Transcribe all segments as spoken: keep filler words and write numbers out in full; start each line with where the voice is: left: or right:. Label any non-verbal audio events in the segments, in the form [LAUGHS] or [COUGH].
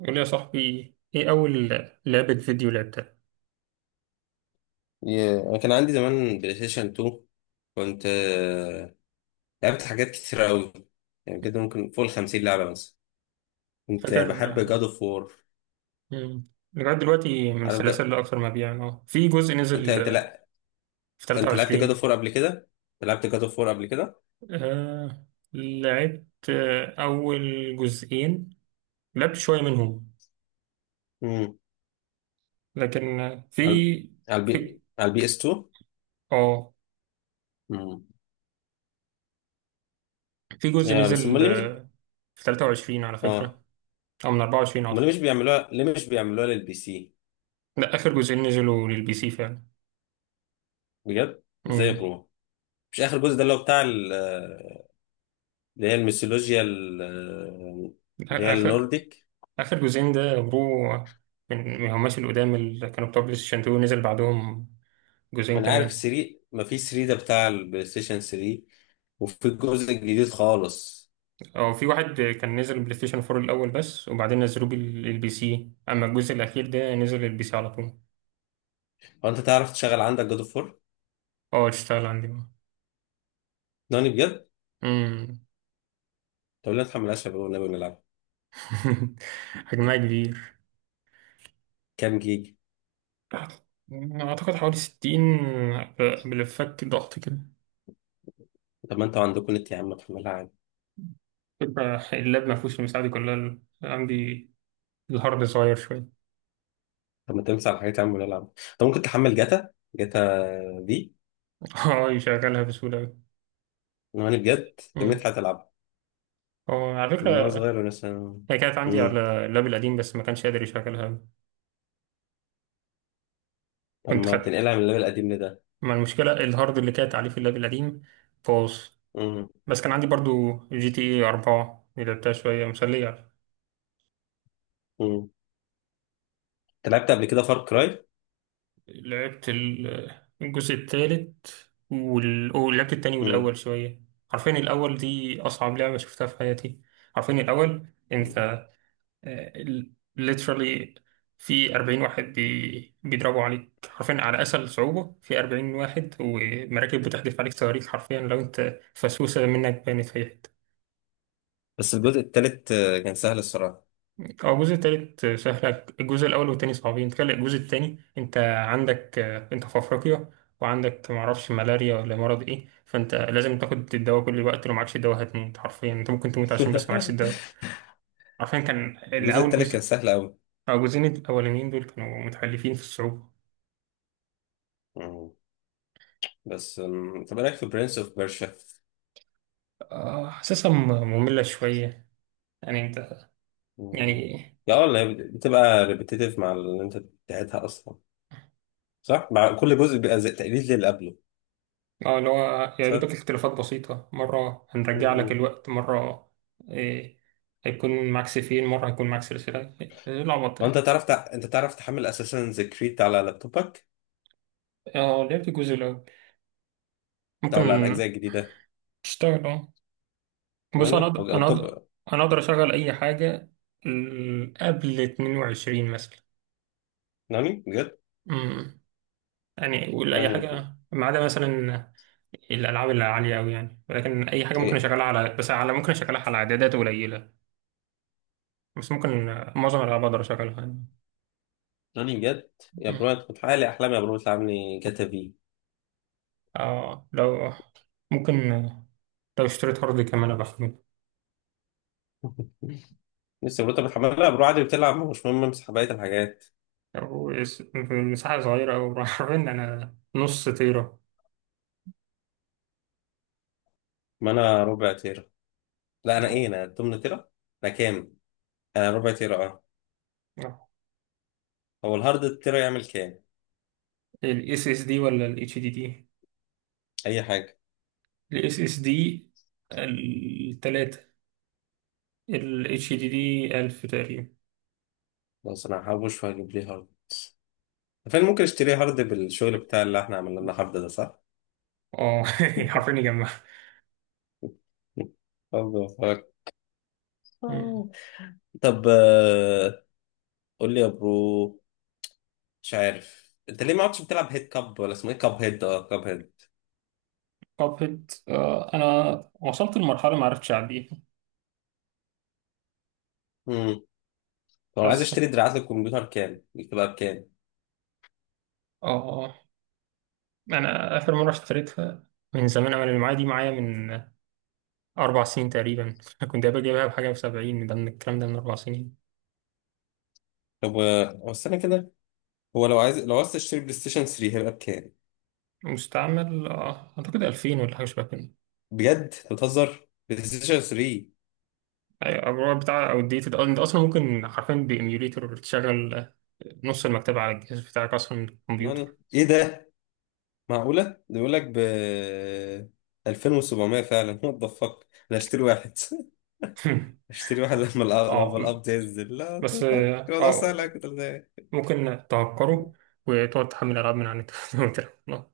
right: قول لي يا صاحبي، ايه اول لعبة فيديو لعبتها؟
left: يا- أنا كان عندي زمان بلاي ستيشن اتنين. كنت آه، لعبت حاجات كتيرة أوي، يعني كده ممكن فوق الخمسين لعبة مثلا. كنت
right: فاكر
left: بحب
right: آه.
left: جاد اوف وور.
right: مم. لغاية دلوقتي من
left: عارف جا...
right: السلاسل اللي اكثر مبيعا اه في جزء
left: أنت
right: نزل
left: أنت
right: آه،
left: لأ.
right: في
left: أنت لعبت جاد اوف
right: تلاتة وعشرين.
left: وور قبل كده؟ لعبت جاد اوف وور قبل كده؟
right: آه، لعبت آه اول جزئين. لعبت شوية منهم.
left: امم.
right: لكن آه، في
left: على على البي
right: في
left: على البي اس اتنين.
right: اه
left: امم.
right: في جزء
left: يا بس
right: نزل
left: أمال ليه مش
right: آه، في تلاتة وعشرين على
left: آه
right: فكرة، او من اربعة وعشرين
left: أمال ليه
right: اعتقد.
left: مش بيعملوها، ليه مش بيعملوها للبي سي؟
right: ده اخر جزئين نزلوا للبي سي فعلا.
left: بجد؟ إزاي يا
right: امم
left: برو؟ مش آخر جزء ده اللي هو بتاع ال- آه، اللي هي الميثولوجيا ال- آه، اللي هي
right: آخر
left: النورديك.
right: آخر جزئين ده برو. من من هماش القدام اللي كانوا بتوع بلاي ستيشن اتنين نزل بعدهم
left: ما
right: جزئين
left: انا عارف
right: كمان.
left: تلاتة، ما في تلاتة ده بتاع البلاي ستيشن تلاتة، وفي الجزء الجديد خالص.
right: أو في واحد كان نزل بلاي ستيشن اربعة الأول بس، وبعدين نزلوه بال- للبي سي. أما الجزء الأخير ده نزل للبي سي على طول.
left: هو انت تعرف تشغل عندك جود اوف اربعة؟
right: اه، تشتغل عندي بقى.
left: ناني بجد؟
right: أمم.
left: طب ليه ما تحملهاش يا بابا والنبي ونلعب؟
right: [LAUGHS] حجمها كبير.
left: كام جيجا؟
right: أعتقد حوالي ستين، بالفك ضغط كده.
left: طب ما انتوا عندكم نت يا عم، ما تحملها عادي.
right: فكرة اللاب ما فيهوش المساحة دي كلها عندي. الهارد صغير شوية.
left: طب ما تمسح الحاجات يا عم ونلعب. طب ممكن تحمل جاتا؟ جاتا دي.
right: [LAUGHS] اه، يشغلها بسهولة أوي.
left: ناني بجد،
right: امم.
left: النت هتلعبها.
right: هو على فكرة،
left: من وانا صغير وانا مثلا.
right: هي كانت عندي
left: امم.
right: على اللاب القديم بس ما كانش قادر يشغلها.
left: طب
right: كنت
left: ما
right: خدت.
left: تنقلها من الليفل القديم لده.
right: ما المشكلة الهارد اللي كانت عليه في اللاب القديم باظ.
left: امم.
right: بس كان عندي برضو جي تي اي أربعة، اللي لعبتها شوية مسلية.
left: امم. انت لعبت قبل كده فار كراي؟
right: لعبت ال- الجزء التالت وال... ولعبت التاني
left: امم.
right: والأول شوية. عارفين الأول دي أصعب لعبة شفتها في حياتي. عارفين الأول، أنت، آه، literally في اربعين واحد بي... بيضربوا عليك حرفيا، على أسهل صعوبة، في اربعين واحد ومراكب بتحدف عليك صواريخ. حرفيا لو أنت فسوسة منك بانت في أي حتة.
left: بس الجزء التالت آه، كان سهل الصراحه.
right: أو الجزء التالت سهل. الجزء الأول والتاني صعبين. تخيل الجزء التاني، أنت عندك آه، أنت في أفريقيا، وعندك معرفش ملاريا ولا مرض إيه. فأنت لازم تاخد الدواء كل الوقت. لو معكش الدواء هتموت. حرفيا أنت ممكن تموت عشان بس معكش
left: [LAUGHS]
right: الدواء. حرفيا كان
left: الجزء
right: الأول
left: التالت كان
right: جزء.
left: سهل أوي.
right: أو الجزئين الأولانيين دول كانوا متحلفين في الصعوبة.
left: مم. بس مم، طب إيه رأيك في برنس أوف بيرشا؟
right: آه، حاسسها م- مملة شوية. يعني انت.
left: مم.
right: يعني.
left: لا والله، بتبقى ريبيتيتيف مع اللي أنت بتاعتها أصلا. صح؟ مع كل جزء بيبقى زي تقليد للي قبله.
right: اه، اللي هو يا دوبك
left: صح؟
right: اختلافات بسيطة، مرة
left: مم.
right: هنرجع لك
left: مم.
right: الوقت، مرة. إيه، هيكون معاك سيفين، مرة هيكون معاك سلسلة، إيه العبط
left: وأنت
right: ده.
left: تعرف تع... أنت تعرف تحمل أساسا كريد على لابتوبك؟
right: اه، لعبت الجزء الأول.
left: أو
right: ممكن
left: على الأجزاء الجديدة؟
right: اشتغل اه. بص، أنا
left: ناني؟ هو
right: أقدر أنا أقدر
left: لابتوب.
right: أنا أقدر أشغل أي حاجة. ال- قبل اتنين وعشرين مثلا.
left: ناني؟ بجد؟
right: أمم. يعني ولا أي
left: ناني يا- برو.
right: حاجة ما عدا مثلا الالعاب اللي عاليه قوي يعني. ولكن اي حاجه ممكن
left: إيه؟
right: اشغلها على بس على ممكن اشغلها على اعدادات قليله. بس ممكن آه، معظم الالعاب اقدر اشغلها يعني.
left: ناني بجد؟ يا
right: مم.
left: برو، أنت بتحقق لي أحلامي، يا برو بتلعب لي جاتا في.
right: اه، لو ممكن آه، لو اشتريت هارد كمان ابقى احمله.
left: لسه يا برو، أنت بتحملها يا برو عادي بتلعب، مش مهم امسح بقية الحاجات.
right: او اس- في مساحه صغيره، او [LAUGHS] عارفين انا نص تيرا.
left: ما أنا ربع تير. لا، انا ايه
right: آه.
left: انا تمنية تيرا. انا كام. انا ربع تيرا اه.
right: آه.
left: هو الهارد التيرا يعمل كام؟
right: الاس اس دي ولا الاتش دي دي؟
left: اي حاجه.
right: الاس اس دي. التلاتة. الاتش دي دي ألف تقريبا.
left: بس انا هحوش واجيب لي هارد. فين ممكن اشتري هارد، بالشغل بتاع اللي احنا عملنا لنا هارد، ده صح؟
right: اه، [LAUGHS] حرفيا يجمع.
left: هارد وفاك. طب آه، قول لي يا برو، مش عارف انت ليه ما عدتش بتلعب هيد كاب، ولا اسمه ايه، كاب هيد، اه، كاب هيد.
right: كابهيد، آه انا وصلت لمرحله ما عرفتش اعديها.
left: امم. طب انا عايز
right: حاسس.
left: اشتري دراعات للكمبيوتر، كام بتبقى بكام؟
right: اه. انا اخر مره اشتريتها من زمان، انا اللي معايا دي معايا من اربع سنين تقريبا. [LAUGHS] كنت قبل جايبها بحاجه ب70. ده من الكلام ده من اربع سنين.
left: طب آه، هو استنى كده، هو لو عايز لو عايز تشتري بلاي ستيشن تلاتة هيبقى بكام؟
right: مستعمل آه اعتقد ألفين ولا حاجه شبه كده.
left: بجد؟ أنت بتهزر، بلاي ستيشن تلاتة؟
right: ايوه، الرواية بتاع او الديتد. انت اصلا ممكن حرفيا بايميوليتور تشغل آه، نص المكتبه على الجهاز بتاعك اصلا من الكمبيوتر.
left: ناني،
right: [LAUGHS]
left: ايه ده؟ معقولة ده بيقول لك ب الفين وسبعمية؟ فعلا وات ذا فاك، انا هشتري واحد. [LAUGHS] هشتري واحد لما الأ-
right: اه،
left: لما القبض ينزل. لا
right: بس
left: ذا فاك،
right: اه
left: الموضوع سهل أوي
right: آه،
left: كده ازاي.
right: ممكن تعكره وتقعد تحمل ألعاب من على النت. [LAUGHS] وتلعب.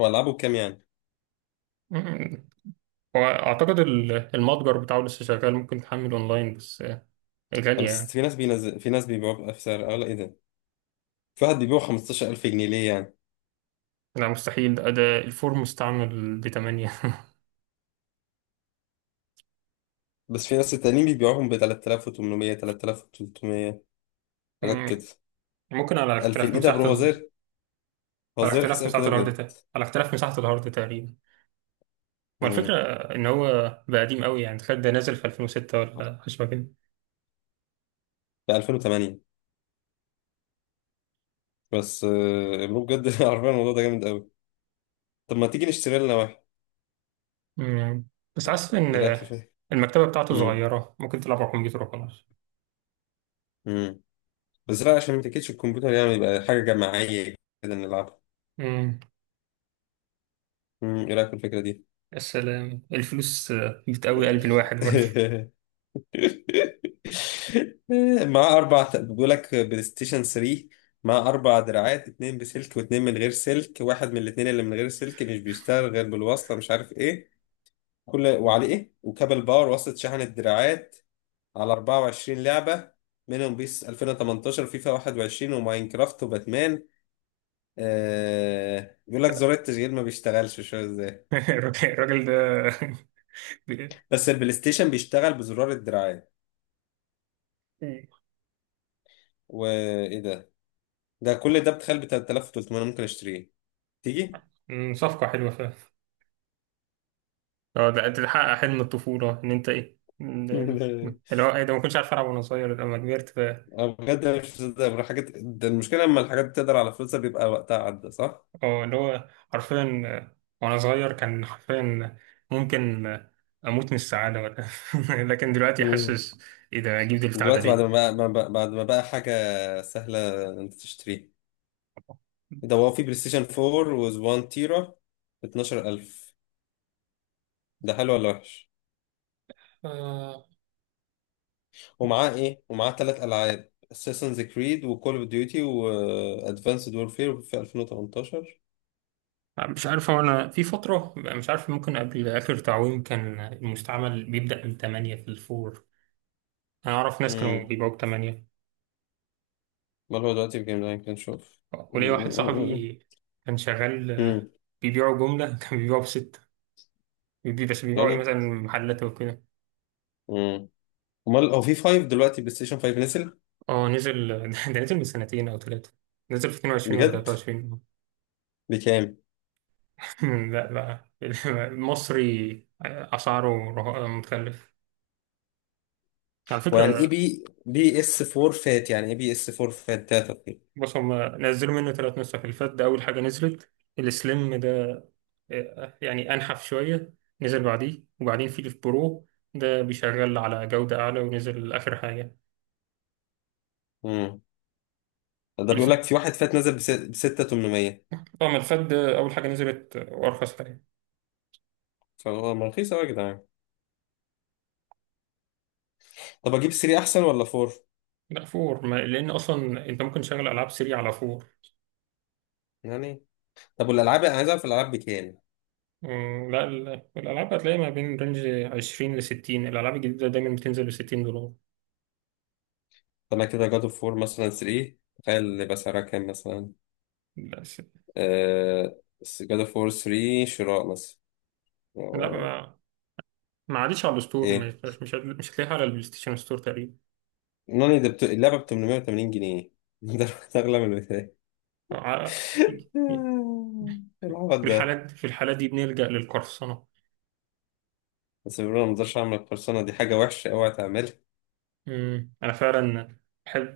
left: هو العابه بكام يعني؟
right: مم. وأعتقد ال- المتجر بتاعه لسه شغال. ممكن تحمل أونلاين، بس آه،
left: طب
right: غالية
left: بس
right: يعني.
left: في ناس بينزل، في ناس بيبيعوه بسعر اعلى، ايه ده؟ في واحد بيبيعه خمستاشر الف جنيه، ليه يعني؟
right: لا مستحيل ده. ده الفور مستعمل بتمانية.
left: بس في ناس التانيين بيبيعوهم ب تلتالاف وتمنمية، تلتالاف وتلتمية،
right: [LAUGHS]
left: حاجات كده.
right: مم. ممكن على
left: الفين،
right: اختلاف
left: ايه ده يا برو؟
right: مساحة
left: هو
right: ال...
left: زير، هو
right: على
left: زير رخيص
right: اختلاف
left: قوي
right: مساحة
left: كده
right: الهارد
left: بجد.
right: تا... على اختلاف مساحة الهارد تقريبا. ما الفكرة
left: امم.
right: إن هو بقى قديم قوي يعني، تخيل ده نازل في ألفين وستة ولا حاجة شبه كده.
left: ب الفين وتمانية. بس آه، برو بجد [LAUGHS] عارفين الموضوع ده جامد قوي. طب ما تيجي نشتري لنا؟
right: مم. بس حاسس إن
left: ايه رايك في
right: آه،
left: فيه.
right: المكتبة بتاعته
left: امم.
right: صغيرة، ممكن تلعب على الكمبيوتر وخلاص.
left: امم. بس لا، عشان ما تاكلش الكمبيوتر يعني، يبقى حاجه جماعيه كده نلعبها.
right: مم.
left: امم، ايه رايك في الفكره دي؟
right: السلام الفلوس بتقوي قلب الواحد برضه.
left: [LAUGHS] مع اربع، بيقول لك بلاي ستيشن تلاتة مع اربع دراعات، اتنين بسلك واتنين من غير سلك، واحد من الاتنين اللي من غير سلك مش بيشتغل غير بالوصله، مش عارف ايه، كل وعليه ايه، وكابل باور، وصلة شحن الدراعات، على اربعة وعشرين لعبه، منهم بيس الفين وتمنتاشر، فيفا واحد وعشرين، وماينكرافت، وباتمان. آه، بيقول لك زرار التشغيل ما بيشتغلش، مش عارف ازاي،
right: [LAUGHS] الراجل الراجل ده.
left: بس البلاي ستيشن بيشتغل بزرار الدراعات.
right: [LAUGHS]
left: وايه ده؟ ده كل ده بتخيل ب ثلاثة آلاف وثلاثمائة ممكن اشتريه. تيجي؟
right: أمم، صفقة حلوة فعلا. اه، ده ده تحقق حلم الطفولة، ان انت ايه. إن-
left: [LAUGHS] لا،
right: اللي هو ايه ده ما كنتش عارف العب وانا صغير، لما كبرت ف.
left: أنا بجد أنا مش مصدق بروح حاجات. ده المشكله، لما الحاجات بتقدر على فلوسها بيبقى وقتها عدى، صح؟
right: اه، اللي هو حرفيا آه، وانا صغير كان حرفيا ممكن آه، اموت من السعادة ولا. [LAUGHS] لكن دلوقتي
left: مم.
right: حاسس، ايه ده اجيب البتاع ده
left: دلوقتي بعد
right: ليه؟
left: ما بقى ما بقى بعد ما بقى حاجه سهله انت تشتريه. إيه ده، هو في بلاي ستيشن اربعة و واحد تيرا ب اطناشر الف. ده حلو ولا وحش؟
right: آه.
left: ومعاه ايه ومعاه ثلاث العاب Assassin's Creed، وكول اوف ديوتي، وادفانسد وورفير، في الفين وتمنتاشر.
right: مش عارف، هو انا في فترة مش عارف، ممكن قبل اخر تعويم كان المستعمل بيبدأ من تمنية في الفور. انا اعرف ناس كانوا
left: امم.
right: بيبيعوا ب تمنية.
left: امال هو دلوقتي في جيم لاين كان، شوف.
right: وليا واحد صاحبي كان شغال آه،
left: امم،
right: بيبيعوا جملة. [LAUGHS] كان بيبيعوا ب ستة. بيبي- بس بيبيعوا ايه،
left: يعني،
right: مثلا محلات وكده.
left: امم. امال هو في خمسة دلوقتي، بلاي ستيشن خمسة نزل؟
right: اه نزل. [LAUGHS] ده نزل من سنتين او ثلاثة. نزل في اتنين وعشرين ولا
left: بجد؟
right: تلاتة وعشرين.
left: بكام؟
right: [LAUGHS] لا بقى. [LAUGHS] المصري اسعاره رها- متكلف على
left: ويعني ايه
right: فكرة.
left: بي بي اس اربعة فات؟ يعني ايه بي اس اربعة فات داتا؟
right: بص هم نزلوا منه ثلاث نسخ. اللي فات ده اول حاجة نزلت. السليم ده يعني أنحف شوية، نزل بعديه. وبعدين في الف برو، ده بيشغل على جودة أعلى، ونزل آخر حاجة.
left: امم. ده
right: الف...
left: بيقول لك في واحد فات نزل ب ستالاف وتمنمية.
right: اه، ما الفات ده أول حاجة نزلت وأرخص حاجة.
left: فهو ما رخيص قوي يا جدعان. طب اجيب تلاتة احسن ولا اربعة؟
right: لا، فور ما... لأن أصلا أنت ممكن تشغل ألعاب سريع على فور.
left: يعني. طب والالعاب، انا عايز اعرف الالعاب بكام.
right: مم، لا ال- الألعاب هتلاقيها ما بين رينج عشرين لستين. الألعاب الجديدة دايما بتنزل بستين دولار.
left: طلع كده، جاد اوف وور مثلا تلاتة، تخيل يبقى سعرها كام مثلا.
right: لا س...
left: آه، جاد اوف وور تلاتة شراء مثلا.
right: لا
left: آه،
right: ما ما عادش على الستور، مش
left: ايه.
right: مش مش هتلاقيها على البلاي ستيشن ستور تقريبا.
left: نوني، ده بت... اللعبة ب تمنمية وتمانين جنيه [LAUGHS] ده اغلى من البداية.
right: ع-
left: [LAUGHS] العبط
right: في
left: ده.
right: الحالات في الحالات دي بنلجأ للقرصنة.
left: بس بيقولوا، أنا ما اقدرش اعمل القرصنة دي، حاجة وحشة اوعى تعملها.
right: مم. أنا فعلا أحب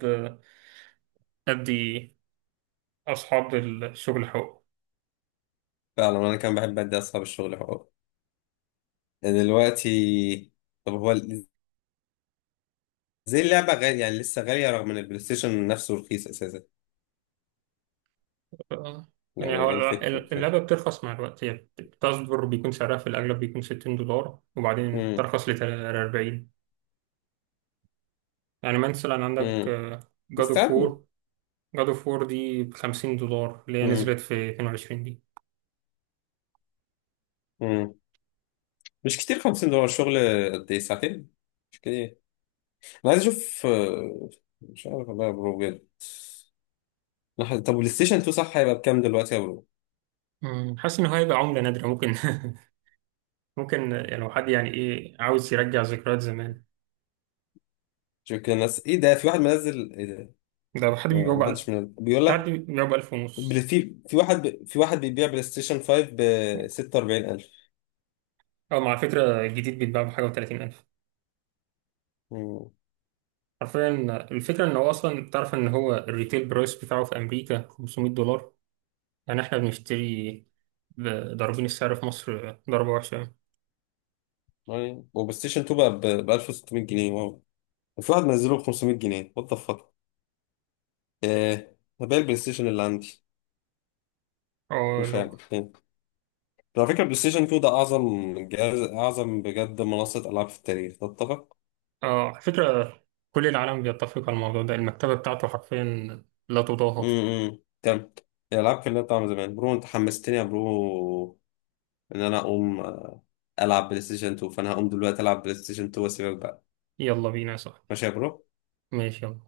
right: أدي أصحاب الشغل حقوق.
left: فعلا انا كان بحب ادي اصحاب الشغل حقوق. دلوقتي، طب هو ال- زي اللعبة غالية يعني، لسه غالية رغم ان البلاي ستيشن نفسه رخيص اساسا.
right: آه. يعني
left: يعني
right: هو
left: ايه الفكرة
right: ال-
left: بتاعتها؟
right: اللعبة بترخص مع الوقت. هي بتصدر بيكون سعرها في الأغلب بيكون ستين دولار، وبعدين
left: مم.
right: ترخص ل اربعين. يعني مثلا عندك
left: مم.
right: جاد اوف
left: مستعد.
right: وور جاد اوف وور دي ب خمسين دولار، اللي هي نزلت في اتنين وعشرين دي.
left: مم. مش كتير خمسين دولار؟ شغل قد ايه، ساعتين؟ مش كتير. انا عايز اشوف آه، مش عارف والله يا برو بجد. لحظة، طب والبلاي ستيشن اتنين صح هيبقى بكام دلوقتي يا برو؟
right: مم. حاسس إن هو هيبقى عملة نادرة، ممكن [LAUGHS] ممكن يعني لو حد يعني إيه عاوز يرجع ذكريات زمان.
left: شوف كده الناس، ايه ده، في واحد منزل ايه ده؟
right: ده حد
left: ما
right: بيبيعه
left: ما
right: بقى.
left: حدش منزل بيقول
right: تعدي
left: لك.
right: بيبيعه بألف
left: بل-
right: ونص
left: في في واحد ب... في واحد بيبيع بلاي ستيشن خمسة ب ستة واربعين الف.
right: أو مع فكرة الجديد بيتباع بحاجة و30 ألف.
left: مم.
right: حرفيا، الفكرة إن هو أصلا تعرف إن هو الريتيل برايس بتاعه في أمريكا خمسميت دولار. يعني إحنا بنشتري، ب- ضاربين السعر في مصر ضربة وحشة يعني.
left: يعني وبلاي ستيشن اتنين بقى ب ألف وستمائة جنيه، واو، في واحد منزله ب خمسمية جنيه. وات ذا فاك، ايه، هبيع البلاي ستيشن اللي عندي.
right: أه
left: شوف
right: لو.
left: يعني، على فكرة بلاي ستيشن اتنين ده أعظم جهاز، أعظم بجد منصة ألعاب في التاريخ، تتفق؟
right: أه على فكرة، كل العالم بيتفق على الموضوع ده. المكتبة بتاعته حرفيا لا تضاهى.
left: امم، تمام. الألعاب كلها بتاع زمان برو، أنت حمستني يا برو، إن أنا أقوم آه، ألعب بلاي ستيشن اتنين. فأنا هقوم دلوقتي ألعب بلاي ستيشن اتنين وأسيبك بقى.
right: يلا بينا يا صاحبي.
left: ماشي يا برو؟
right: ماشي، يلا.